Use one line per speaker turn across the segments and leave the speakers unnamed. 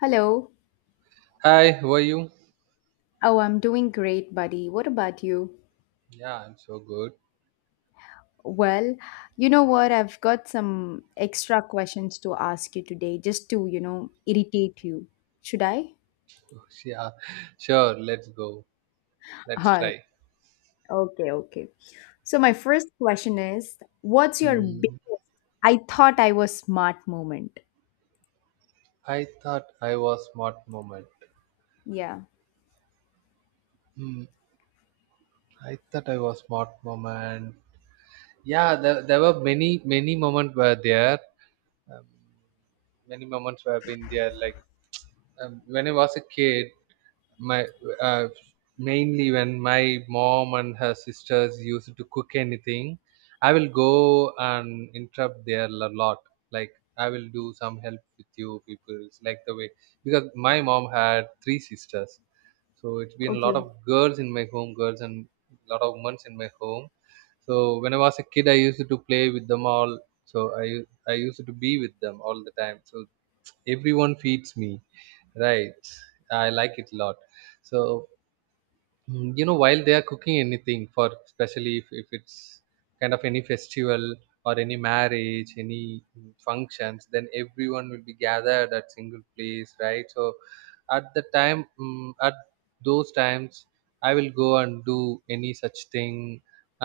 Hello.
Hi, how are you?
Oh, I'm doing great, buddy. What about you?
Yeah, I'm so good.
Well, you know what? I've got some extra questions to ask you today just to, you know, irritate you. Should I?
Yeah, sure, let's go. Let's
Uh,
try.
okay, okay. So, my first question is, what's your
Hmm.
biggest I thought I was smart moment?
I thought I was smart moment.
Yeah.
Hmm. I thought I was smart moment. Yeah, there were many, many moments were there. Um, Many moments were been there. Like when I was a kid, my uh, mainly when my mom and her sisters used to cook anything, I will go and interrupt their a lot. Like, I will do some help with you people. It's like the way because my mom had three sisters, so it's been a lot
Okay.
of girls in my home, girls and a lot of months in my home. So when I was a kid, I used to play with them all. So I used to be with them all the time. So everyone feeds me, right? I like it a lot. So while they are cooking anything, for especially if it's kind of any festival or any marriage, any functions, then everyone will be gathered at single place, right? So at those times, I will go and do any such thing,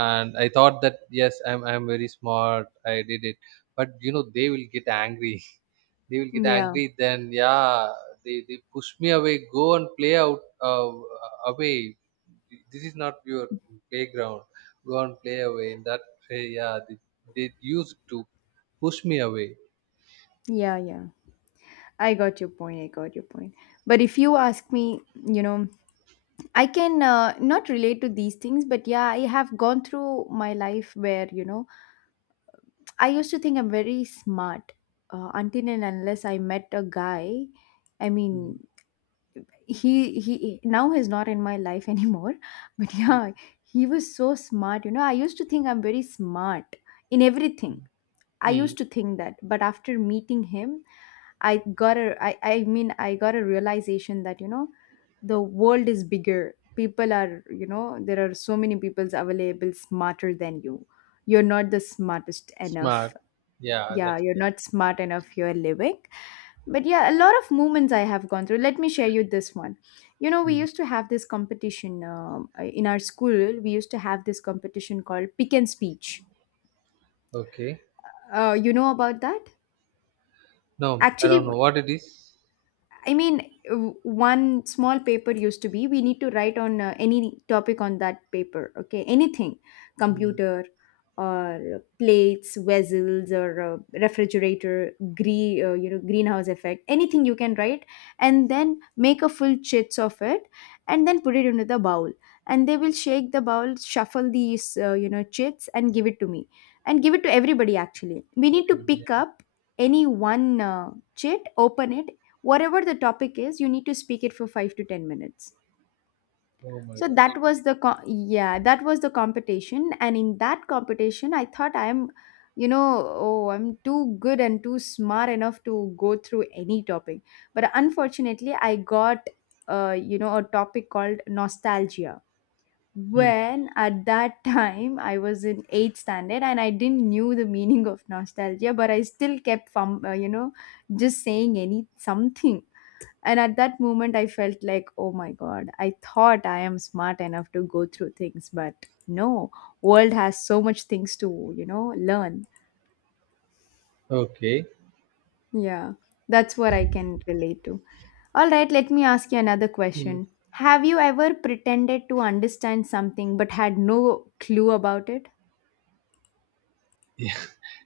and I thought that, yes, I'm very smart, I did it. But they will get angry. They will get
Yeah.
angry then. Yeah, they push me away. Go and play out, away. This is not your playground. Go and play away. In that way, yeah, they used to push me away.
Yeah. Yeah. I got your point. I got your point. But if you ask me, you know, I can not relate to these things, but yeah, I have gone through my life where, you know, I used to think I'm very smart until and unless I met a guy. I
Mm,
mean, he now he's not in my life anymore, but
mm,
yeah, he was so smart. You know, I used to think I'm very smart in
mm,
everything I
mm.
used to think that, but after meeting him, I got a I mean I got a realization that you know the world is bigger. People are, you know, there are so many people available smarter than you. You're not the smartest
Smart.
enough.
Yeah,
Yeah,
that's
you're
correct.
not smart enough. You're living. But yeah, a lot of moments I have gone through. Let me share you this one. You know, we
Mm.
used to have this competition in our school. We used to have this competition called Pick and Speech.
Okay.
You know about that?
No, I don't
Actually,
know what it is.
I mean, one small paper used to be we need to write on any topic on that paper, okay? Anything,
Mm.
computer or plates, vessels, or refrigerator, green, you know, greenhouse effect, anything you can write, and then make a full chits of it, and then put it into the bowl. And they will shake the bowl, shuffle these, you know, chits, and give it to me, and give it to everybody. Actually, we need to
Everybody,
pick
yeah.
up any one chit, open it, whatever the topic is you need to speak it for 5 to 10 minutes.
Oh my
So
god.
that was the yeah, that was the competition, and in that competition I thought I am, you know, oh, I'm too good and too smart enough to go through any topic, but unfortunately I got you know, a topic called nostalgia.
Okay. Mm.
When at that time I was in 8th standard and I didn't knew the meaning of nostalgia, but I still kept from you know, just saying any something. And at that moment, I felt like, oh my God, I thought I am smart enough to go through things, but no, world has so much things to, you know, learn.
Okay.
Yeah, that's what I can relate to. All right, let me ask you another
Mm.
question. Have you ever pretended to understand something but had no clue about it?
Yeah.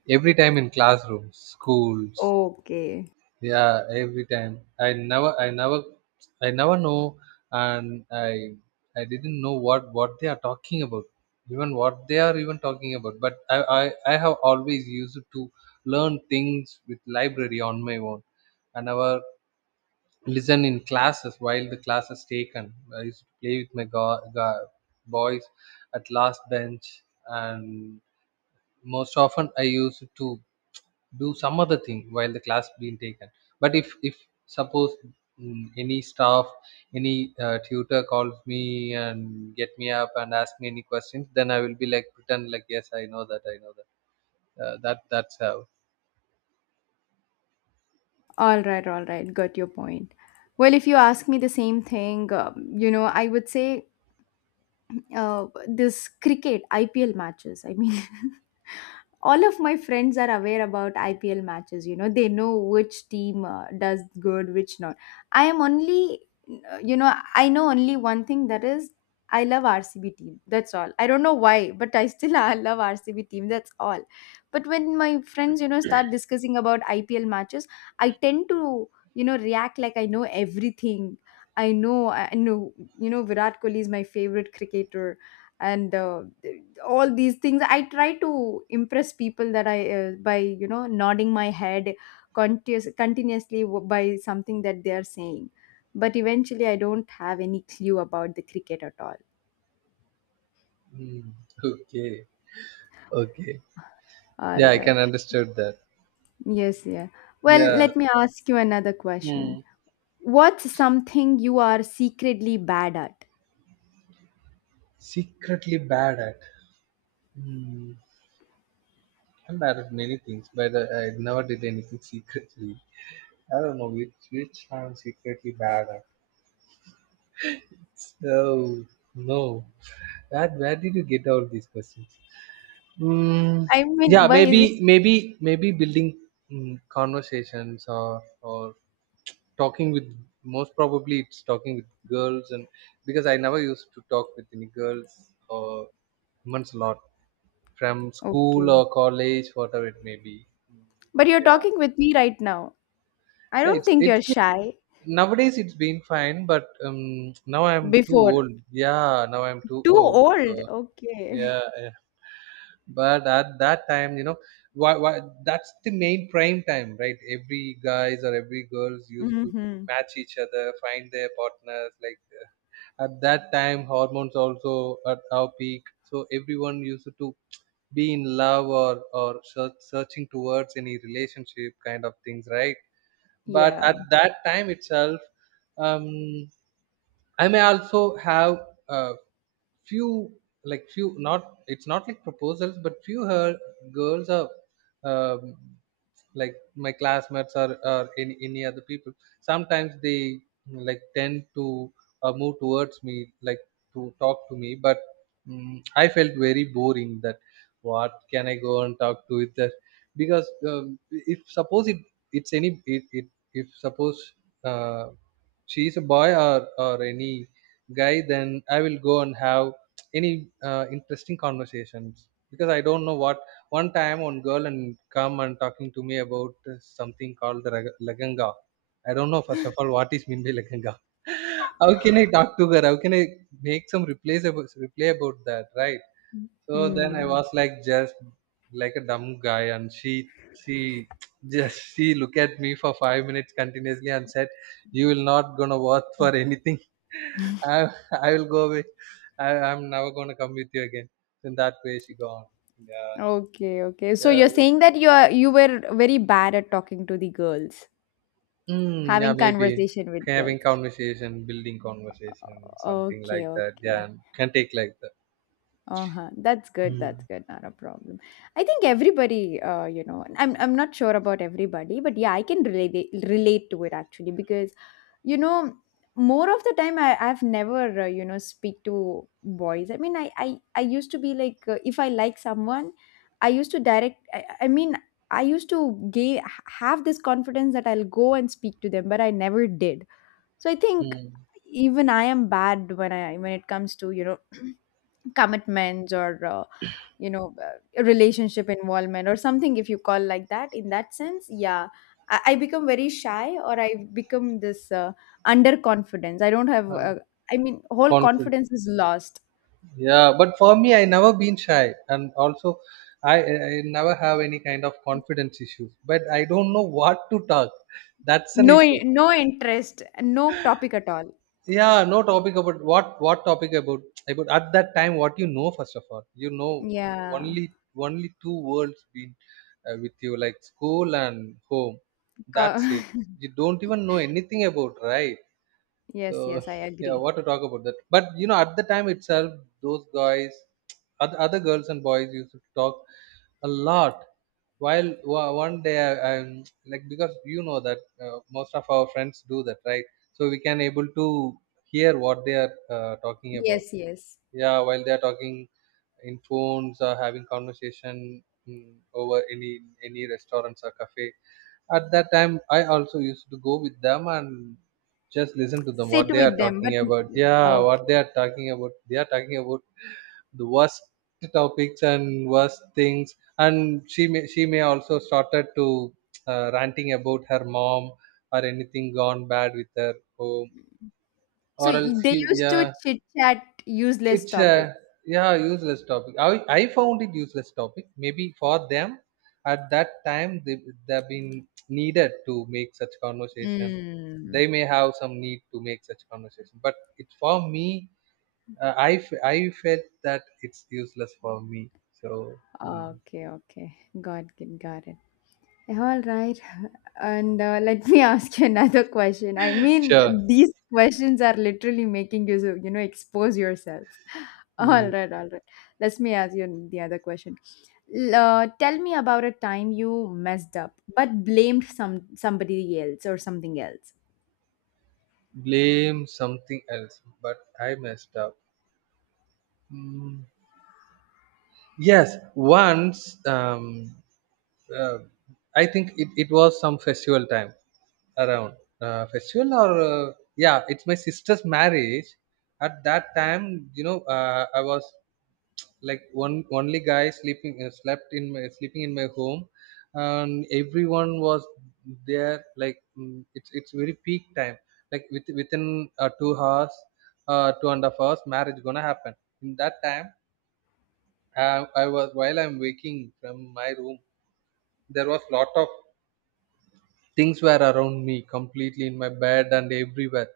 Every time in classrooms, schools,
Okay.
yeah, every time. I never know, and I didn't know what they are talking about, even what they are even talking about. But I have always used to learn things with library on my own. I never listen in classes while the class is taken. I used to play with my boys at last bench, and most often I used to do some other thing while the class being taken. But if suppose, any staff, any tutor calls me and get me up and ask me any questions, then I will be like pretend like, yes, I know that, I know that's how.
All right, all right. Got your point. Well, if you ask me the same thing, you know, I would say this cricket IPL matches. I mean, all of my friends are aware about IPL matches. You know, they know which team does good, which not. I am only, you know, I know only one thing, that is I love RCB team. That's all. I don't know why, but I still I love RCB team. That's all. But when my friends, you know, start discussing about IPL matches, I tend to, you know, react like I know everything. I know, you know, Virat Kohli is my favorite cricketer and all these things I try to impress people that I by you know nodding my head continuously by something that they are saying, but eventually I don't have any clue about the cricket at all.
Mm, okay, okay.
All
Yeah, I can
right.
understand that.
Yes, yeah. Well,
Yeah.
let me ask you another question.
Mm.
What's something you are secretly bad at?
Secretly bad at. mm, I'm bad at many things, but I never did anything secretly. I don't know which I'm secretly bad at. Oh no! Where did you get all these questions? Mm,
I
yeah,
mean, why is it
maybe building conversations, or talking with, most probably it's talking with girls. And because I never used to talk with any girls or months a lot from school
okay?
or college, whatever it may be. Mm.
But you're
Yeah,
talking with me right now. I
yeah
don't
it's
think you're
it's been,
shy
nowadays it's been fine, but now I'm too
before
old. Yeah, now I'm too
too
old.
old.
Uh,
Okay.
yeah, yeah. But at that time, why that's the main prime time, right? Every guys or every girls used to
Hmm.
match each other, find their partners, like, at that time hormones also at our peak, so everyone used to be in love, or searching towards any relationship kind of things, right? But
Yeah.
at that time itself, um I may also have a few, like few, not, it's not like proposals, but few. Her girls are, um, like my classmates, or any other people. Sometimes they like tend to move towards me, like to talk to me, but I felt very boring that what can I go and talk to with her. Because if suppose it it's any it, it if suppose, uh, she is a boy, or any guy, then I will go and have any interesting conversations, because I don't know what. One time, one girl and come and talking to me about something called the laganga. I don't know first of all what is mimbi laganga. How can I talk to her? How can I make some replies about reply about that, right? So then I
Hmm.
was like just like a dumb guy, and she just she looked at me for 5 minutes continuously and said, "You will not gonna work for anything. I I will go away. I'm never gonna come with you again." So in that way, she gone. Yeah,
Okay, okay. So
yeah,
you're saying that you are you were very bad at talking to the girls,
mm, yeah.
having
Maybe
conversation with
having
girls.
conversation, building conversation, something
Okay,
like that. Yeah,
okay.
can take like that.
Uh-huh. That's good. That's
Mm.
good. Not a problem. I think everybody, you know, I'm not sure about everybody, but yeah, I can relate relate to it actually because, you know, more of the time I've never you know speak to boys. I mean, I used to be like if I like someone, I used to direct. I mean, I used to gay have this confidence that I'll go and speak to them, but I never did. So I think
Mm.
even I am bad when I when it comes to, you know. Commitments or you know relationship involvement or something, if you call like that in that sense, yeah, I become very shy, or I become this underconfidence. I don't have
And
I mean, whole
confident.
confidence is lost.
Yeah, but for me, I never been shy, and also I never have any kind of confidence issues, but I don't know what to talk. That's an
No,
issue.
no interest, no topic at all.
Yeah, no topic about what topic about. At that time, what you know first of all,
Yeah.
only two worlds been, with you, like school and home.
Co-
That's it. You don't even know anything about, right? So
yes, yes, I
yeah,
agree.
what to talk about that? But at the time itself, those guys, other girls and boys used to talk a lot. While one day, I'm like, because you know that most of our friends do that, right? So we can able to hear what they are talking about.
Yes, yes,
Yeah, while they are talking in phones or having conversation, over any restaurants or cafe. At that time, I also used to go with them and just listen to them
sit
what they are
with them, but
talking about. Yeah,
okay.
what they are talking about they are talking about the worst topics and worst things. And she may also started to ranting about her mom, or anything gone bad with her home,
So
or else
they
he.
used to
Yeah.
chit chat useless
it's
topics.
a Yeah, useless topic. I found it useless topic. Maybe for them at that time, they've been needed to make such conversation.
Mm.
They may have some need to make such conversation, but it for me. I felt that it's useless for me. So mm.
Okay, okay. Got it, got it. All right. And let me ask you another question. I
Sure.
mean, these questions are literally making you, you know, expose yourself. All
Mm.
right, all right. Let me ask you the other question. Tell me about a time you messed up but blamed somebody else or something else.
Blame something else, but I messed up. Mm. Yes, once, uh, I think it was some festival time. Around, festival, or yeah, it's my sister's marriage. At that time, I was like one only guy sleeping in my home. And everyone was there, like, it's very peak time. Like within, 2.5 hours, marriage gonna happen. In that time, I was while I'm waking from my room, there was lot of things were around me completely in my bed and everywhere.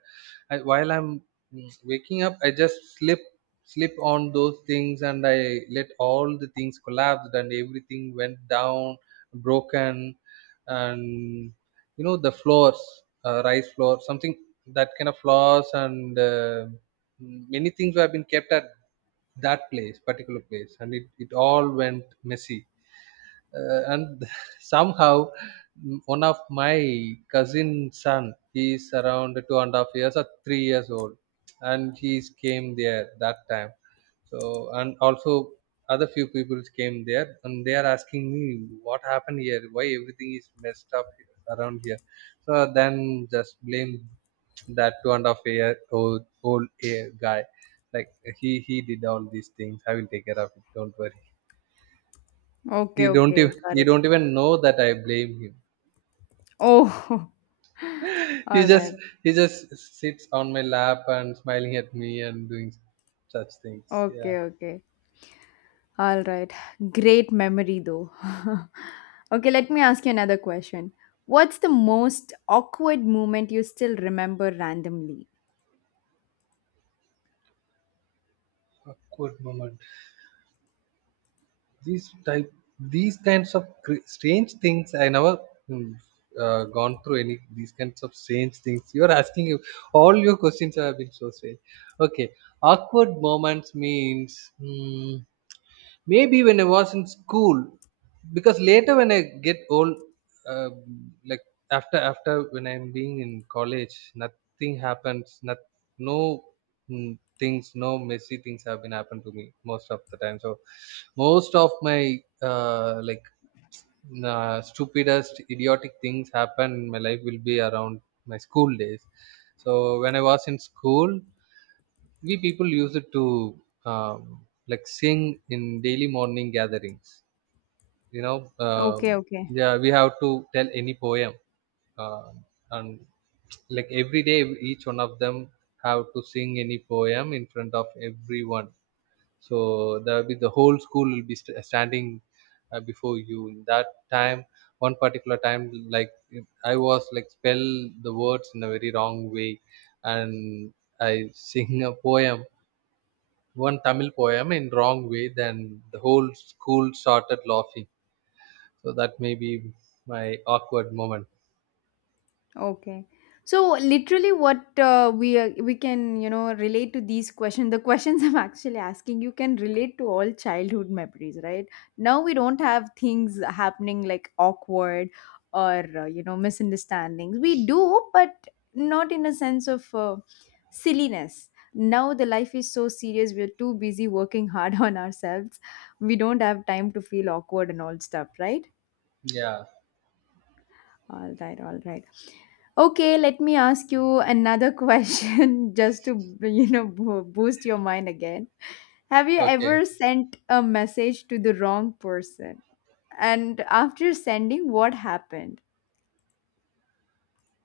While I'm waking up, I just slip on those things, and I let all the things collapse and everything went down broken. And the floors, rice floor, something, that kind of floors. And many things have been kept at that place particular place, and it all went messy. And somehow, one of my cousin son, he is around 2.5 years or 3 years old, and he came there that time. So, and also other few people came there, and they are asking me what happened here, why everything is messed up around here. So then just blame that 2.5 year old, guy, like he did all these things. I will take care of it, don't worry.
Okay, okay, got
He
it.
don't even know that I blame him.
Oh,
He
all
just
right.
he just sits on my lap and smiling at me and doing such things. Yeah,
Okay, okay. All right. Great memory, though. Okay, let me ask you another question. What's the most awkward moment you still remember randomly?
awkward moment. These type these kinds of strange things, I never mm, gone through any these kinds of strange things. You are asking you All your questions have been so strange. Okay, awkward moments means. Maybe when I was in school, because later when I get old, like, after when I'm being in college, nothing happens. Not no mm, things, No messy things have been happened to me most of the time. So most of my stupidest idiotic things happen in my life will be around my school days. So when I was in school, we people use it to um, like sing in daily morning gatherings, you know.
Okay, okay.
Yeah, we have to tell any poem uh, and like every day each one of them have to sing any poem in front of everyone. So there will be the whole school will be standing before you. In that time, one particular time, like I was like spell the words in a very wrong way, and I sing a poem, one Tamil poem in wrong way, then the whole school started laughing. So that may be my awkward moment.
Okay. So literally what we are we can, you know, relate to these questions, the questions I'm actually asking you can relate to all childhood memories, right? Now we don't have things happening like awkward or you know, misunderstandings we do, but not in a sense of silliness. Now the life is so serious, we're too busy working hard on ourselves. We don't have time to feel awkward and all stuff, right?
Yeah.
All right, all right. Okay, let me ask you another question just to, you know, boost your mind again. Have you
Okay.
ever sent a message to the wrong person? And after sending, what happened?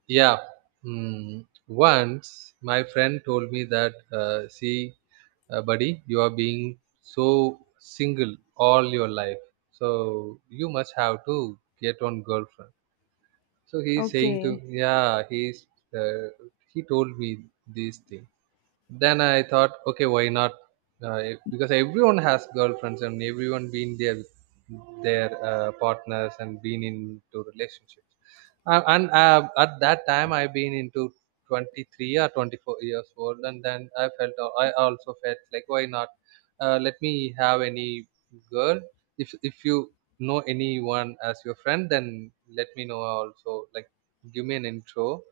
Yeah. Mm. Once my friend told me that, see, buddy, you are being so single all your life. So you must have to get one girlfriend. So he's saying to,
Okay.
yeah, uh, he told me this thing. Then I thought, okay, why not? Because everyone has girlfriends and everyone been there with their partners and been into relationships. And At that time I've been into 23 or 24 years old, and then I felt, I also felt like, why not? Let me have any girl. If you know anyone as your friend, then let me know also, like give me an intro.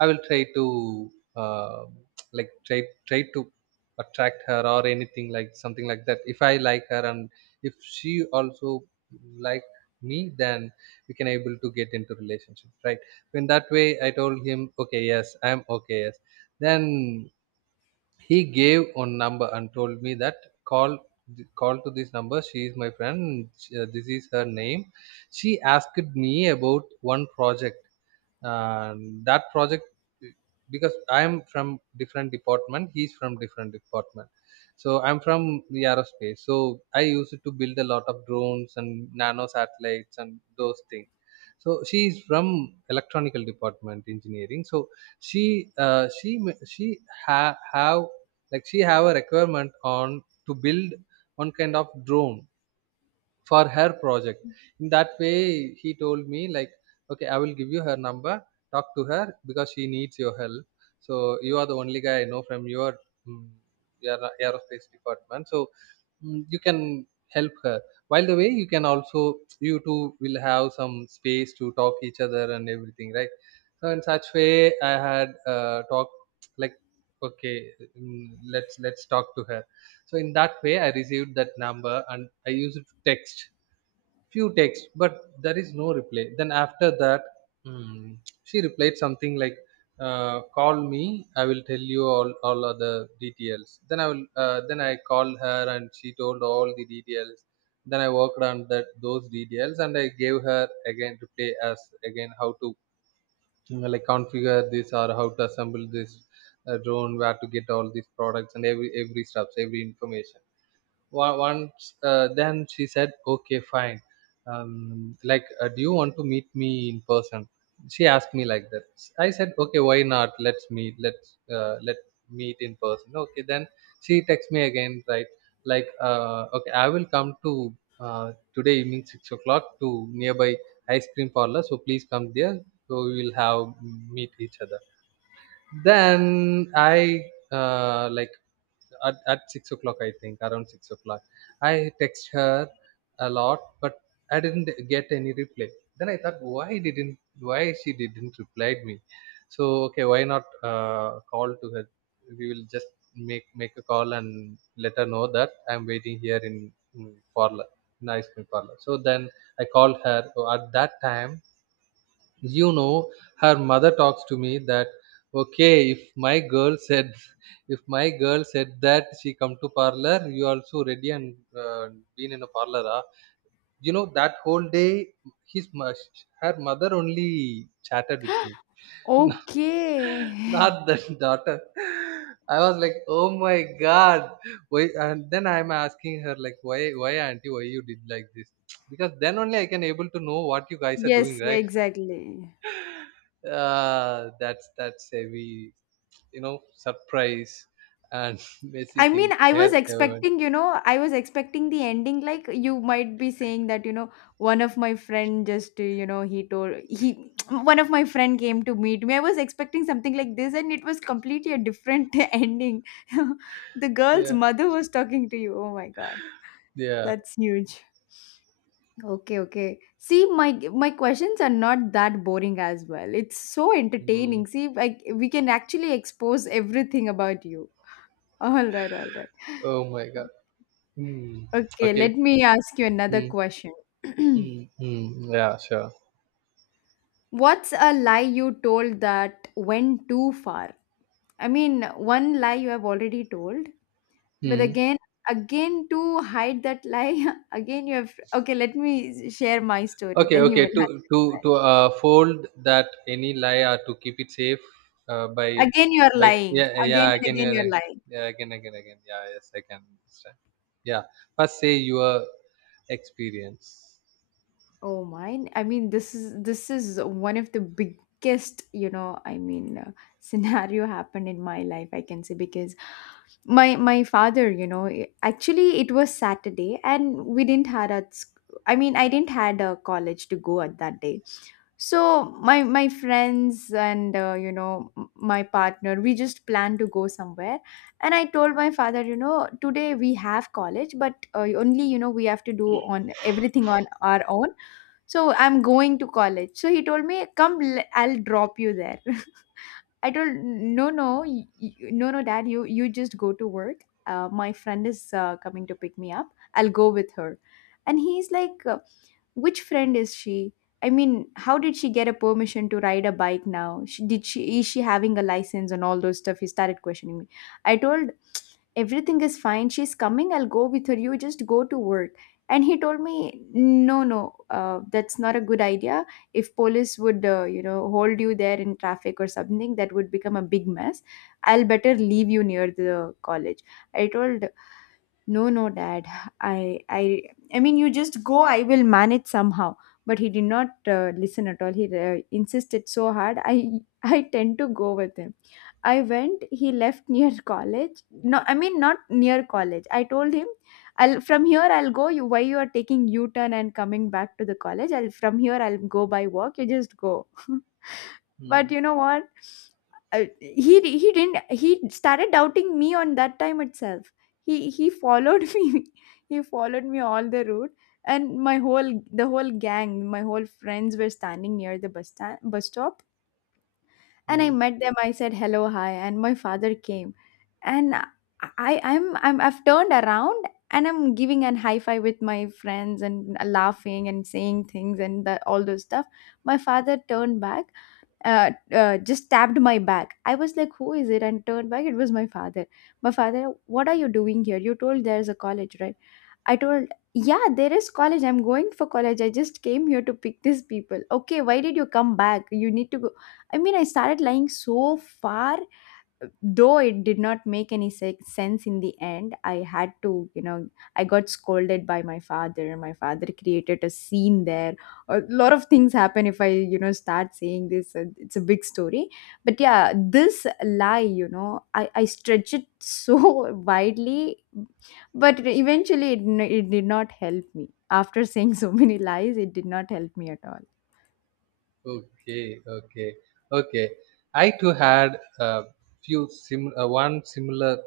I will try to uh, try to attract her or anything, like something like that. If I like her, and if she also like me, then we can able to get into relationship, right? So in that way I told him, okay, yes, I'm okay, yes. Then he gave one number and told me that call, call to this number. She is my friend. This is her name. She asked me about one project. And that project, because I am from different department. He's from different department. So I'm from the aerospace. So I used to build a lot of drones and nano satellites and those things. So she is from electronical department engineering. So she have, like she have a requirement on to build one kind of drone for her project. In that way he told me like, okay, I will give you her number, talk to her because she needs your help. So you are the only guy I know from your mm, your aerospace department. So you can help her. While the way you can also, you two will have some space to talk each other and everything, right? So in such way, I had talked, like, okay, let's talk to her. So in that way, I received that number and I used to text few texts, but there is no reply. Then after that, mm, she replied something like, call me, I will tell you all other details. Then I will then I called her and she told all the details. Then I worked on that those details and I gave her again replay as, again, how to, you know, like configure this or how to assemble this drone, where to get all these products and every steps, every information. Once then she said, okay, fine, like, do you want to meet me in person? She asked me like that. I said, okay, why not, let's meet, let meet in person, okay. Then she texts me again, right? Like, okay, I will come to today evening 6 o'clock to nearby ice cream parlor, so please come there, so we will have meet each other. Then I like at 6 o'clock, I think around 6 o'clock, I text her a lot but I didn't get any reply. Then I thought, why didn't, why she didn't reply me? So okay, why not call to her, we will just make a call and let her know that I'm waiting here in parlor, in ice cream parlor. So then I called her. So at that time, you know, her mother talks to me that, okay, if my girl said if my girl said that she come to parlor, you also ready and been in a parlor, ah? You know, that whole day his mo- her mother only chatted with me, not
Okay.
the daughter. I was like, oh my god, why? And then I'm asking her like, why auntie, why you did like this? Because then only I can able to know what you guys are doing,
Yes,
right?
exactly.
That's heavy, you know, surprise and messy
I mean,
thing
I
I
was
had ever went.
expecting, you know, I was expecting the ending. Like you might be saying that, you know, one of my friend just, you know, he told he, one of my friend came to meet me. I was expecting something like this, and it was completely a different ending. The girl's
Yeah,
mother was talking to you. Oh my god,
yeah.
that's huge. Okay, okay. See, my questions are not that boring as well. It's so
Mm.
entertaining. See, like we can actually expose everything about you. All right, all right.
Oh my god. Mm.
Okay,
Okay.
let me ask you another
Mm.
question.
Mm. Mm. Yeah, sure.
What's a lie you told that went too far? I mean, one lie you have already told, but
Mm.
again, again to hide that lie, again you have. Okay, let me share my story,
Okay,
then you
okay.
will
To to
understand.
to uh, fold that any lie or to keep it safe uh, by
Again, you are
by
lying.
yeah,
Again
yeah,
and
again
again,
you're
you're
right.
lying.
Yeah, again yeah, yes, I can understand. Yeah, first say your experience.
Oh, mine. I mean, this is one of the biggest, you know, I mean, scenario happened in my life. I can say because my father, you know, actually it was Saturday, and we didn't had a I mean, I didn't had a college to go at that day. So my friends and you know, my partner, we just planned to go somewhere. And I told my father, you know, today we have college, but only you know we have to do on everything on our own. So I'm going to college. So he told me, come, I'll drop you there. I told, no, no, no, no, dad. You just go to work. My friend is coming to pick me up. I'll go with her. And he's like, which friend is she? I mean, how did she get a permission to ride a bike now? She, did she is she having a license and all those stuff? He started questioning me. I told, everything is fine. She's coming. I'll go with her. You just go to work. And he told me, no, no, that's not a good idea. If police would, you know, hold you there in traffic or something, that would become a big mess. I'll better leave you near the college. I told, no, no, dad. I, I, I mean, you just go, I will manage somehow. But he did not listen at all. He insisted so hard. I I tend to go with him. I went. He left near college. No, I mean not near college. I told him, I'll from here I'll go. You why you are taking U turn and coming back to the college? I'll from here I'll go by walk. You just go. But
Mm.
you know what? He didn't he started doubting me on that time itself. He followed me. He followed me all the route. And my whole the whole gang, my whole friends were standing near the bus stand bus stop. And I
Mm.
met them. I said hello, hi, and my father came, and I've turned around, and I'm giving an high five with my friends and laughing and saying things and the, all those stuff. My father turned back, just tapped my back. I was like, "Who is it?" and turned back. It was my father. My father, what are you doing here? You told there's a college, right? I told, yeah, there is college. I'm going for college. I just came here to pick these people. Okay, why did you come back? You need to go. I mean, I started lying so far, though it did not make any sense in the end. I had to, you know, I got scolded by my father. My father created a scene there. A lot of things happen if I, you know, start saying this. It's a big story. But yeah, this lie, you know, I stretch it so widely, but eventually it, it did not help me. After saying so many lies, it did not help me at all.
Okay, okay, okay. I too had a few sim one similar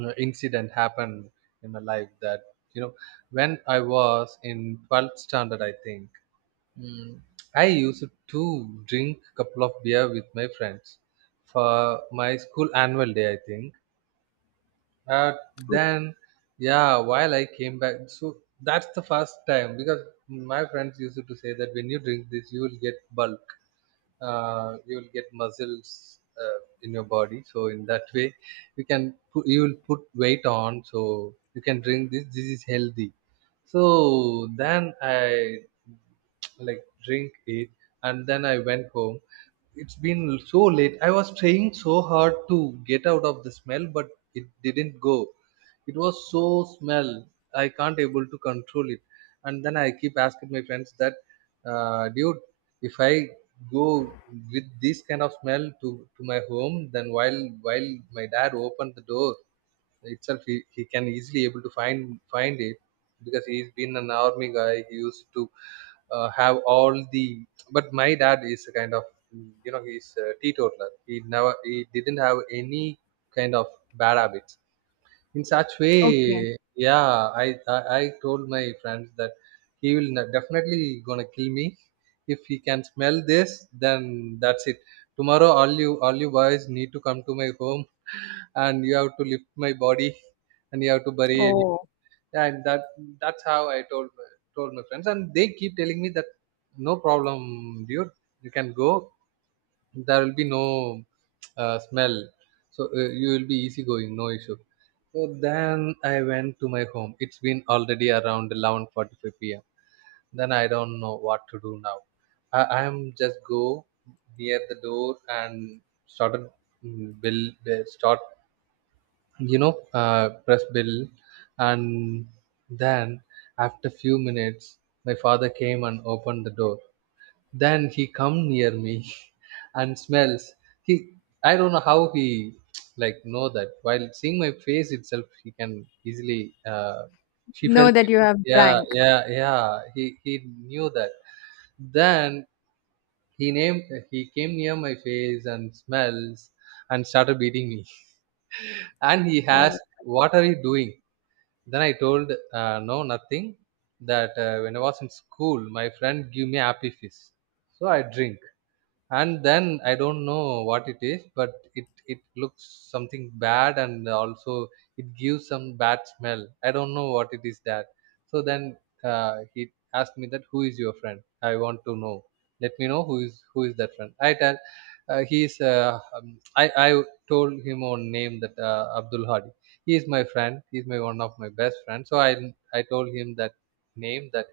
incident happened in my life, that, you know, when I was in 12th standard, I think, mm, I used to drink a couple of beer with my friends for my school annual day, I think. Uh, then, yeah, while I came back, so that's the first time, because my friends used to say that when you drink this, you will get bulk, you will get muscles in your body. So in that way, you will put weight on, so you can drink this, this is healthy. So then I like drink it and then I went home. It's been so late. I was trying so hard to get out of the smell, but it didn't go. It was so smell, I can't able to control it. And then I keep asking my friends that, dude, if I go with this kind of smell to my home, then while my dad opened the door itself, he can easily able to find it, because he's been an army guy, he used to have all the, but my dad is a kind of, you know, he's a teetotaler, he never, he didn't have any kind of bad habits. In such way,
Okay.
yeah, i I told my friends that he will not definitely gonna kill me if he can smell this. Then that's it, tomorrow all you boys need to come to my home and you have to lift my body and you have to bury it.
Oh,
Yeah, and that that's how I told told my friends, and they keep telling me that, no problem, dude, you can go, there will be no smell, so you will be easy going, no issue. So then I went to my home. It's been already around 11:45 p.m. Then I don't know what to do now. I am just go near the door and started mm, bill start you know, press bill. And then after few minutes my father came and opened the door. Then he come near me and smells. He i don't know how he like know that, while seeing my face itself, he can easily she felt
know that
it.
you have
Yeah,
drank.
yeah he knew that. Then he named he came near my face and smells, and started beating me and he
Oh,
asked, what are you doing? Then I told, no, nothing, that when I was in school, my friend gave me happy fist, so I drink, and then I don't know what it is, but it looks something bad, and also it gives some bad smell. I don't know what it is that. So then he asked me that, who is your friend? I want to know. Let me know, who is, who is that friend. I tell, he's I told him on name that, Abdul Hadi. He is my friend. He's my one of my best friends. So I told him that name, that,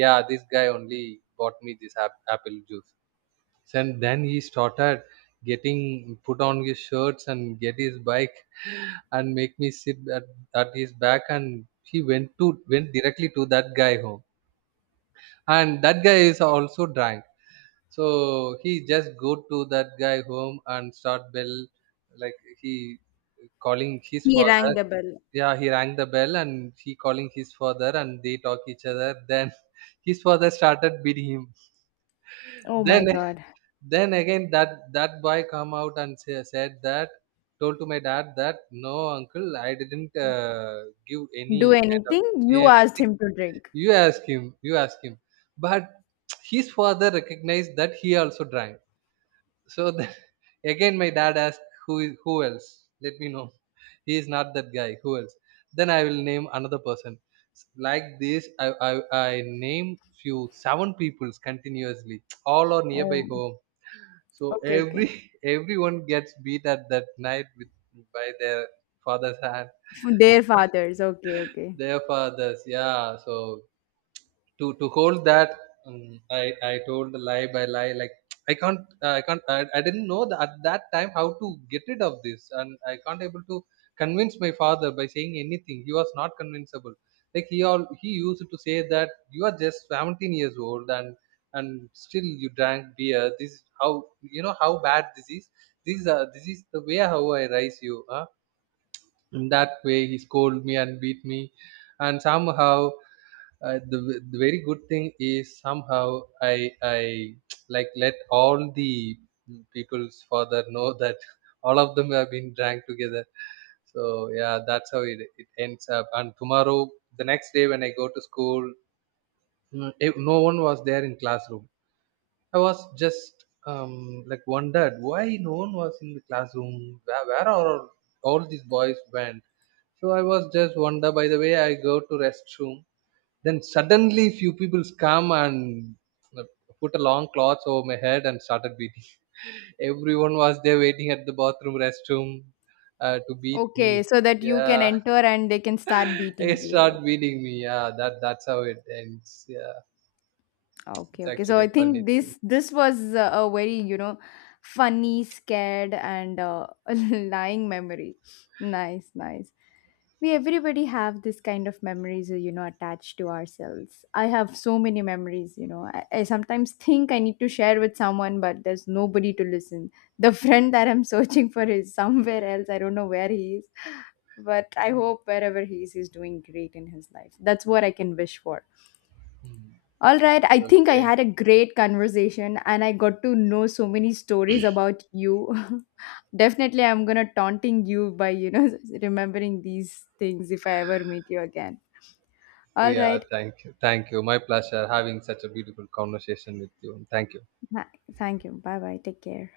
yeah, this guy only bought me this apple juice. And then he started getting put on his shirts and get his bike and make me sit at his back, and he went to went directly to that guy home. And that guy is also drunk. So he just go to that guy home and start bell, like he calling his
he
father.
rang the bell.
Yeah, he rang the bell and he calling his father, and they talk each other, then his father started beating him.
Oh my
then
God.
then again that that boy come out and said that, told to my dad that, no uncle, I didn't give any
Do
kind of
anything? You asked
anything.
him to drink.
You ask him, you ask him. But his father recognized that he also drank. So then, again my dad asked, who is, who else, let me know, he is not that guy, who else? Then I will name another person. Like this I name few seven peoples continuously. All are nearby
Oh,
home. So
okay, okay.
every everyone gets beat at that night with, by their father's hand.
Their fathers. Okay, okay.
Their fathers, yeah. So to hold that, um, I I told the lie by lie, like, I can't, I didn't know that at that time how to get rid of this, and I can't able to convince my father by saying anything, he was not convincible. Like, he all he used to say that, you are just 17 years old and still you drank beer. This is how, you know how bad this is. This is this is the way how I raise you, huh? In that way he scolded me and beat me, and somehow, the very good thing is, somehow I like, let all the people's father know that all of them have been drank together. So yeah, that's how it it ends up. And tomorrow, the next day when I go to school, no one was there in classroom. I was just wondered why no one was in the classroom. Where are all these boys went? So I was just wonder. By the way, I go to restroom, then suddenly few people come and uh, put a long cloth over my head and started beating. Everyone was there waiting at the bathroom restroom to beat
Okay,
me.
so that you can
Yeah,
enter and they can start
they
beating you.
start beating me. Yeah, that that's how it ends. Yeah,
Okay,
it's
okay. So
actually a
I
funny
think
thing.
this this was a very, you know, funny, scared, and lying memory. Nice, nice. We everybody have this kind of memories, you know, attached to ourselves. I have so many memories, you know. I sometimes think I need to share with someone, but there's nobody to listen. The friend that I'm searching for is somewhere else. I don't know where he is, but I hope wherever he is, he's doing great in his life. That's what I can wish for.
Hmm.
All right, I think I
Okay.
had a great conversation and I got to know so many stories about you. Definitely I'm going to taunting you by, you know, remembering these things if I ever meet you again. All
Yeah,
right.
thank you. Thank you. My pleasure having such a beautiful conversation with you. Thank you.
Tha- Thank you. Bye-bye. Take care.